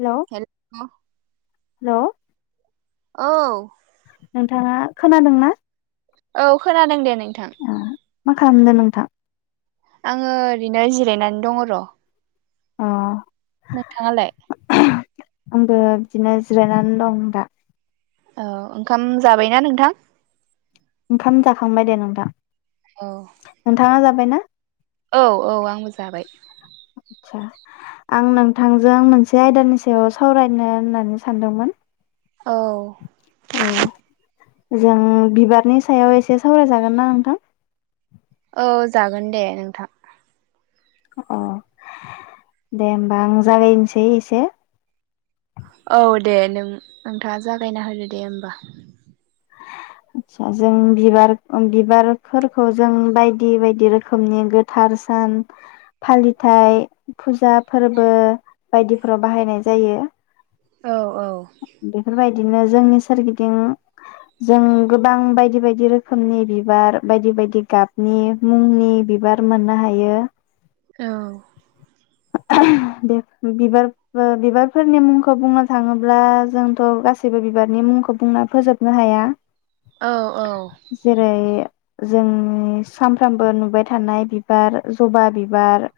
Hello hello hello औ नोंथाङा खोनादोंना? औ खोनादों दे नै ओ मा खालामनो नों थां आङो ओरैनो जिरायनानै दङ र' अ नोंथाङालाय? आंबो बिदिनो जिरायनानै दं दा। औ ओंखाम जाबायना नोंथां? ओंखाम जाखांबाय दे नोंथां। औ नोंथाङा जाथ जाबाय ना? औ औ आंबो जाबाय आदसा आं नोंथांजों मोनसे आयदानि सायाव सावरायनो होननानै सानदोंमोन । औ औ जों बिबारनि सायाव एसे सावराय जागोनना नोंथां? औ जागोन दे नोंथां । अ दे होमबा आं जागानोसै एसे । औ दे नों नोंथाङा जागायना होदो दे ओमबा । आदसा जों बिबार बिबारफोरखौ जों बायदि बायदि रोखोमनि गोथार सान फालिथाइ फुजा फोरबो बायदिफोराव बाहायनाय जायो । औ औ दिनो जोंनि सोरगिदिं जों गोबां बायदि बायदि रोखोमनि बिबार बायदि बायदि गाबनि मुंनि बिबार मोननो हायो । औ बे बिबार बा बिबारफोरनि मुंखौ बुंनो थाङोब्ला जोंथ' गासैबो बिबारनि मुंखौ बुंना फोजोबनो हाया । औ औ जोंनि सानफ्रोमबो नुबाय थानाय बिबार ज'बा बिबार,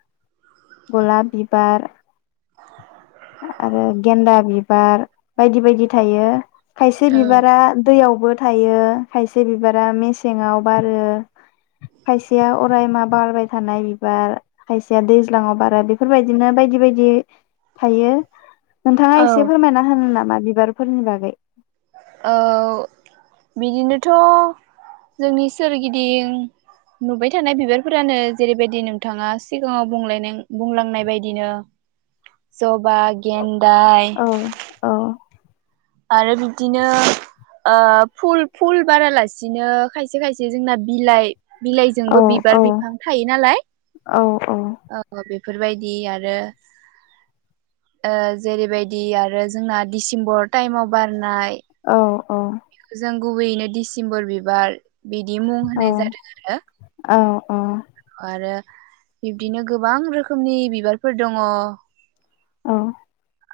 गलाप बिबार, आरो गेन्दा बि बार बायदि बायदि थायो । खायसे औ बिबारा दैयाव बो थायो खायसे बिबारा मेसेंयाव बारो। खायसेया अराय मा बारबाय थानाय बिबार खायसेया दै ज्लांआव बारो बेफोरबायदिनो बायदि बायदि थायो । नोंथाङा औ एसे फोरमायना होनो नामा? बिबारफोरनि बागै । औ बिदिनोथ' जोंनि सोरगिदिं नुबाय थानाय बिबारफोरानो जेरैबायदि नोंथाङा सिगाङाव बुंलायनों बुंलांनाय बायदिनो । जबा गेन्दाय, औ औ आरो बिब्दिनो ओ फुल फुल बारालासिनो खायसे खायसे जोंना बिलाइ औ बिलाइजोंबो बिबार औ बिफां थायो नालाय औ औ बे फोरबायदि आरो ओ जेरैबायदि आरो जोंना डिसेम्बर टाइमआव बारनाय अ गुबैयैनो डिसिम्बर बिबार बिदि मुं होनाय जादों आरो । अ आरो बिब्दिनो गोबां रोखोमनि बिबारफोर दङ । औ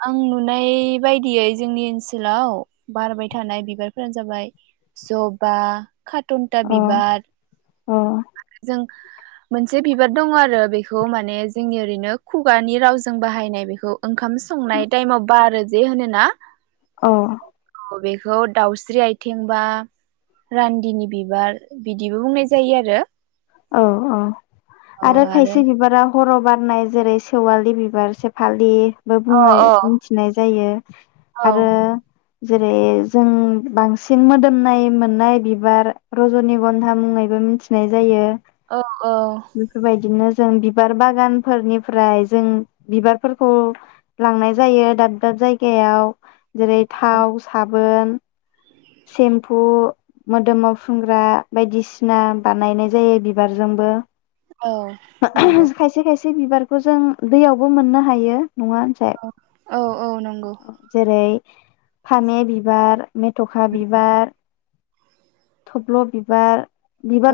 आं नुनाय बायदियै जोंनि ओनसोलाव बारबाय थानाय बिबारफोरानो जाबाय ज'बा, खाटनटा बिबार, औ जों मोनसे बिबार दङ आरो बेखौ माने जोंनि ओरैनो खुगानि रावजों बाहायनाय बेखौ ओंखाम संनाय टाइम आव बारो जे होनो ना औ बेखौ दाउस्रि आइथिं बा रान्दिनि बिबार बिदिबो बुंनाय जायो आरो औ औ आरो खायसे बिबारा हराव बारनाय जेरै सेवालि बिबार सेफालि बो अ बुङै आरो मिनथिनाय जायो अ औ आरो जेरै जों बांसिन मोदोमनाय मोननाय बिबार रजनि गन्धा मुङैबो मिथिनाय जायो औ बेफोरबायदिनो जों बिबार बागानफोरनिफ्राय जों बिबारफोरखौ लांनाय जायो दाब दाब जायगायाव जेरै औ थाव साब बोन सेम्फु मोदोमाव फुनग्रा बायदिसिना बानायनाय जायो बिबारजोंबो औ उम नंगौ खायसे खायसे बे बिबारखौ जों दैयावबो मोननो हायो। नङा होनसाय औ औ नंगौ जेरै फामे बिबार मेथखा मेथखा बिबार थब्ल बिबार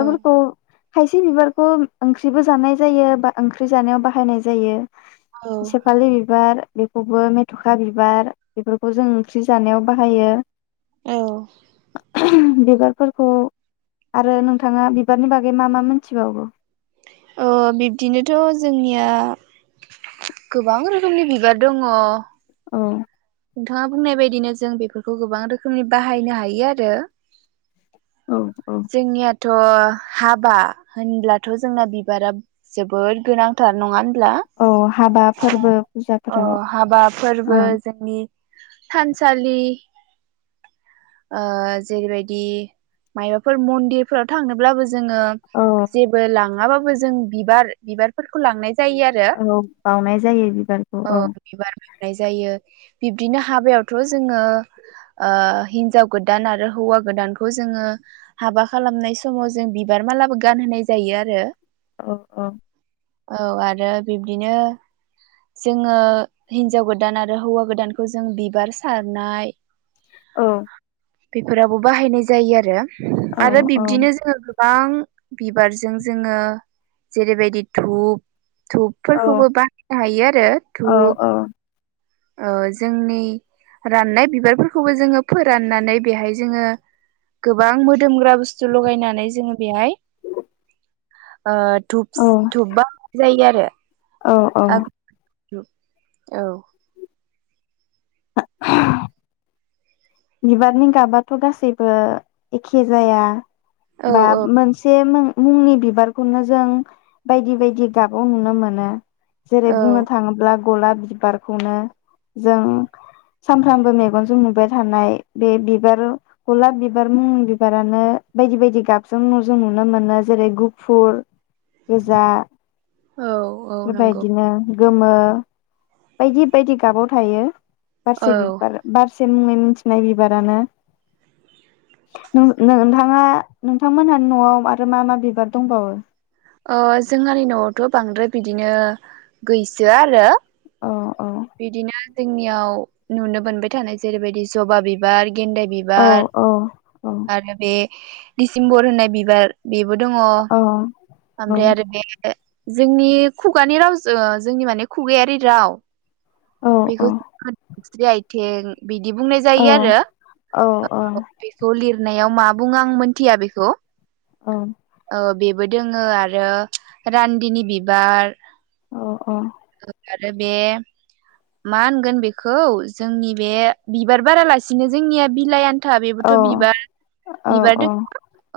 औ खायसे बिबारखौ ओंख्रिबो जानाय जायो बा ओंख्रि जानायाव बाहायनाय जायो। सेपालि बिबार बेखौबो मेथखा बिबार बेफोरखौ जों ओंख्रि जानायाव बाहायो। औ [unintelligible] बिबारफोरखौ आरो नोंथाङा बिबारनि बागै मा मा मोनथिबावो अ बिब्दिनोथ जोंनिया गोबां रोखोमनि बिबार दङ। औ नोंथाङा बुंनाय बायदिनो जों बेफोरखौ गोबां रोखोमनि बाहायनो हायो आरो जोंनियाथ हाबा होनब्लाथ जोंना बिबारा जोबोद गोनांथार नङा होनबा होमब्ला औ हाबा फोरबो ओ फुजाफोराव हाबा फोरबो जोंनि थानसालि ओ जेरैबायदि मायबाफोर मन्दिरफोराव थांनोब्लाबो जों जोङो औ जेबो लाङाबाबो जों बिबार बिबारफोरखौ लांनाय जायो आरो औ बावनाय जायो बिबारखौ औ । बावनाय जायो बिबदिनो हाबायावथ' जोङो ओ हिन हिनजाव गोदान आरो हौवा गोदानखौ जोङो हाबा खालामनाय समाव जों बिबार मालाबो गानहोनाय जायो आरो औ -औ औ आरो बिब्दिनो जोङो हिन्जाव गोदान आरो हौवा गोदानखौ जों बिबार सारनाय औ बेफोरावबो बाहायनाय जायो आरो औ आरो औ बिब्दिनो जोङो गोबां बिबारजों जोङो जेरै बायदि धुप औ धुपफोरखौबो बानायनो हायो आरो औ धुप ओ जोंनि राननाय बिबारफोरखौबो जोङो फोर राननानै बेहाय जोङो गोबां मोदोमग्रा बुस्थु लगायनानै जोङो बेहाय ओ धुप औ धुप बानायनाय जायो आरो औ -औ आगु औ बिबारनि गाबाथ' गासैबो एखे जाया। औ बा मोनसे मुंनि बिबारखौनो जों बायदि बायदि गाबाव नुनो मोनो। जेरै औ बुंनो थाङोब्ला गलाब बिबारखौनो जों सानफ्रामबो मेगजों नुबाय थानाय बे बिबार गलाब बिबार मुंनि बिबारानो बायदि बायदि गाब जों नुनो मोनो जेरै गुफुर, गोजा औ औ नंगौ बेबायदिनो गोमो बायदि बायदि गाबाव थायो। बारसे औ बिबार बार [unintelligible] मिथिनाय बिबारानो नों-नोंथाङा नोंथांमोनहानि न'आव आरो मा मा बिबार दंबावो? ओ जोंहानि नआवथ' बांद्राय बिदिनो गैसोया आरो अ बिदिनो जोंनियाव नुनो मोनबाय थानाय जेरैबायदि जबा बिबार गेन्दाय औ बिबार औ औ आरो बे दिसिम्बर होननाय बिबार बे बो दङ औ औ ओमफ्राय आरो बे जोंनि खुगानि राव जोंनि माने खुगायारि राव औ बेखौ जि आइ टेग बिदि बुंनाय औ जायो आरो औ बेखौ लिर नायाव मा बुं आं मोनथिया बेखौ। ओ बे बोदोङो आरो रान्दिनि बिबार अ अ। आरो बे मा होनगोन बेखौ जोंनि बे बिबार बारालासिनो जोंनिया बिलायानो औ औ दो औ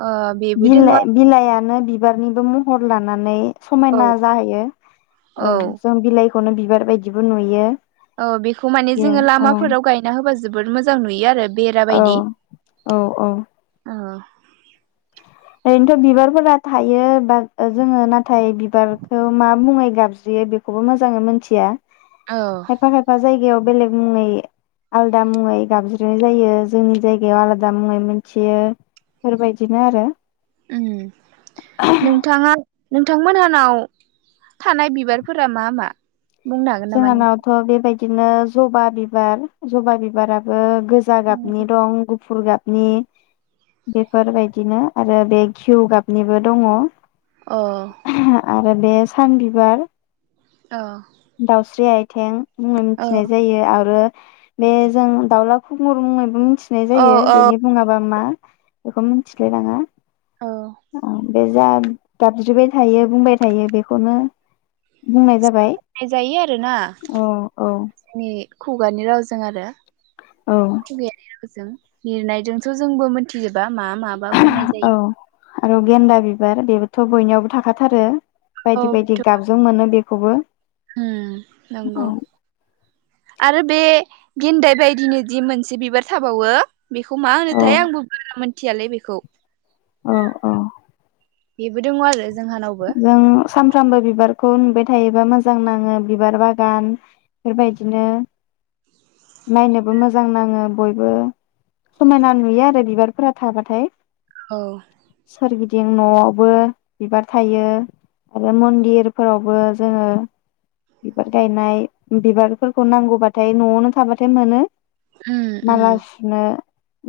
ओ बेबो दोङो बिलाइ बिलायानो बिबारनिबो महर लानानै औ समायना जाहैयो औ ओं जों बिलाइ खौनो बिबार बायदिबो नुयो औ बेखौ माने बेयो जोङो औ लामाफोराव गायना होबा जो बोद मोजां नुयो आरो बेरा औ बायदि औ औ। औ ओरैनोथ बिबारफोरा थायो बाद जोङो ना थाय बिबारखौ मा मुङै गाब ज्रियो बेखौबो मोजाङै मिथिया औ खायफा खायफा जाय जायगायाव बेलेग मुङै आलादा मुङै गाबज्रिनाय जायो जोंनि जायगायाव आलादा मुङै मोनथियो बेफोरबायदिनो आरो उम नोंथाङा नोंथांमोन हानाव थानाय बिबारफोरा मा मा? बुंनो हागोन नामा नों जोंहानावथ बेबायदि दिनो जबा बिबार जबा बिबाराबो गोजा गाबनि दं गुफुर गाब नि बेफोरबायदिनो आरो बे घिउ गाबनिबो दङ। अ फाय बे सान बिबार औ दाउस्रि आइथें मुङै मिथिनाय जायो आरो बे जों दाउला खुुमुर मुङैबो मि थिनाय औ जायो औ बेनि बुङाबा मा एख' मिथिलाय लाङा औ औ। बे जा गाबज्रिबाय थायो बुंबाय थायो बेखौनो बुंनाय जाबाय। नायजायो आरोना औ औ जोंनि खुगानि रावजों आरो औ खुगायारि रावजो जों लिरनायजोंथ जोंबो मिथिजोबा। मा माबा बुंनाय औ जायो। आरो गेन्दा बिबार बेबोथ' बयनियावबो थाखाथारो। बायदि बायदि गाबजों मोनो बेखौबो। होम नोंगौ। औ आरो बे गेन्दाय बायदिनो दि मोनसे बिबार थाबावो बेखौ मा औ होनोथाय आंबो बारा मोन मिथियालै बेखौ। औ औ। बेबो दङ' आरो जोंहानावबो जों सानफ्रामबो बिबार खौ नुबाय थायोबा मोजां नाङो बिबार बागान बेफोर बायदिनो नायनोबो मोजां नाङो बयबो समायना नुयो आरो बिबारफोरा थाबाथाय। औ। जों न'आवबो बिबार थायो आरो मन्दिरफोरावबो जोङो बिबार गायनाय बिबारफोरखौ नांगौबाथाय न'आवनो थाबाथाय मोनो। उम उम माला सुनो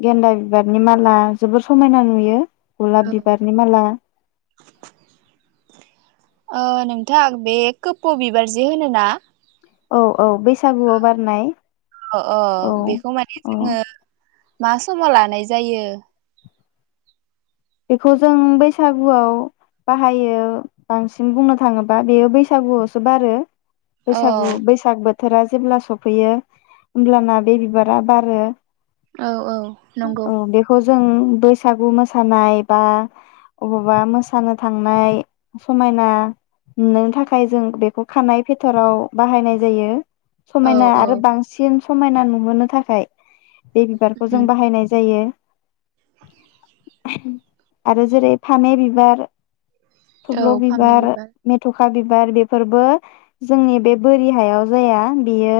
गेन्दा बिबारनि माला जोबोर समायना नुयो। गलाब औ बिबारनि माला ओ नोंथां बे खोफौ बिबार जे होनो ना औ औ बैसागुआव बारनाय। अ अ औ बेखौ माने औ जोङो मा समाव लानाय जायो? बेखौ जों बैसागुआव बाहायो बांसिन बुंनो थाङोबा बेयो बैसागुआवसो बारो। अ बैसागु बैसाग बो थोरा जेब्ला सफैयो होमब्लाना बे बिबारा बारो। औ औ नंगौ औ बेखौ जों बैसागु मोसा सानाय बा अबावबा मोसानो थांनाय समायना नुनो थाखाय जों बेखौ खानाय फेथराव बाहायनाय जायो। औ समायना औ आरो बांसिन समायना नुहोनो थाखाय बे बिबारखौ उम जों बाहायनाय जायो। आरो जेरै फामे बिबार औ थब्ल' फामे बिबार मेथ'ख खा बिबार बेफोरबो जोंनि बे बोरि हायाव जाया बेयो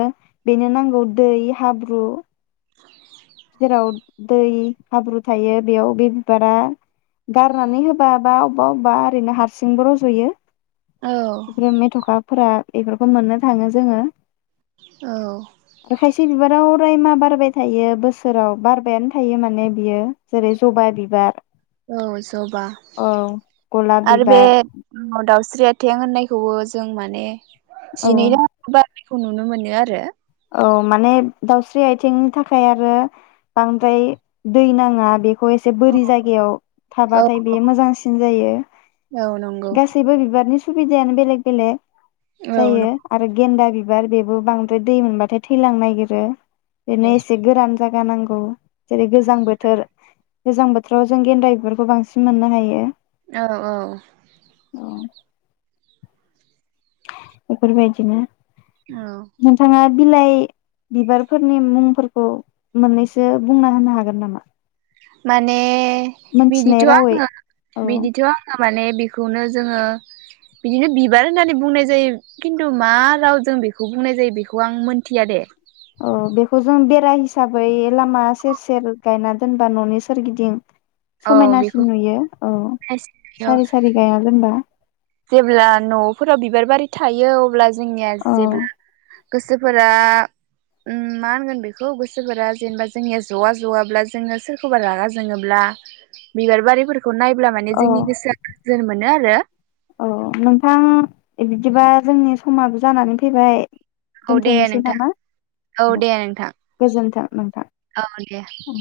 बेनो नांगौ दै हाब्रु जेराव दै हाब्रु थायो बेयाव बे बिबारा गारनानै होबा बा अबेबा अबेबा ओरैनो हारसिंबो रजयो औ ब्रे मेथ'खा फोरा बेफोरखौ मोननो थाङो जोङो औ आरो खायसे बिबाराव ओमफ्राय मा बारबाय थायो बोस सोराव बारबायानो थायो माने बियो जेरै जबा बिबार औ जबा औ गलाब आरो बे बिबार मदाउ स्रि आयथें होननायखौबो जों माने औ जिनै [unintelligible] खौ नुनो मोनो आरो औ माने दाउस्रि आथिंनि थाखाय आरो बांद्राय दै नाङा बे फ एसे बोरि जायगायाव औ थाबाथाय बे मोजांसिन जायो औ नंगौ गासैबो बिबारनि सुबिदायानो बेलेग बेलेग औ जायो आरो गेन्दा बि बिबार बेबो बांद्राइ दै मोनबाथाय थैलांनो नागिरो बेनो नंगौ इसे गोरान जायगा नांगौ जेरै गोजां बोथोर गोजां बोथोराव जों गेन्दा बेबारखौ बांसिन मोननो हायो औ औ बेफोर बायदिनो औ बिलाइ बिबारफोरनि मुंफोरखौ मोननैसो बुंना होनो हागोन नामा? माने मोनथिनाय बिदिथ' रावै आङो औ बिदिथ' आङो माने बे खौनो जोङो बिदिनो बिबार होननानै बुंनाय जायो खिन्थु मा रावजों बेखौ बुंनाय जायो बेखौ आं मोनथिया दे औ बेखौ जों बेरा हिसाबै लामा सेर सेर गायना दोनबा ननि सोरगिदिं औ बेखौ समायनासिन नुयो औ सारि सारि गायना दोनबा। जेब्ला नफोराव बिबार बारि थायो अब्ला जोंनिया औ जेब्ला गोसोफोरा उ मा होनगोन बेखौ गोसोफोरा जेनेबा जोंनिया जवा जवाब्ला जोङो सोरखौबा रागा जोङोब्ला। बिबार बारिफोर खौ नायब्ला माने औ जोंनि गोसोआ गोजोन मो नो आरो। औ नोंथां बिदिबा जोंनि समाबो जानानै फैबाय औ दे दोन्थ'नोसै नोंथां नामा? औ दे नोंथां गोजोन्थों नोंथां औ दे औ।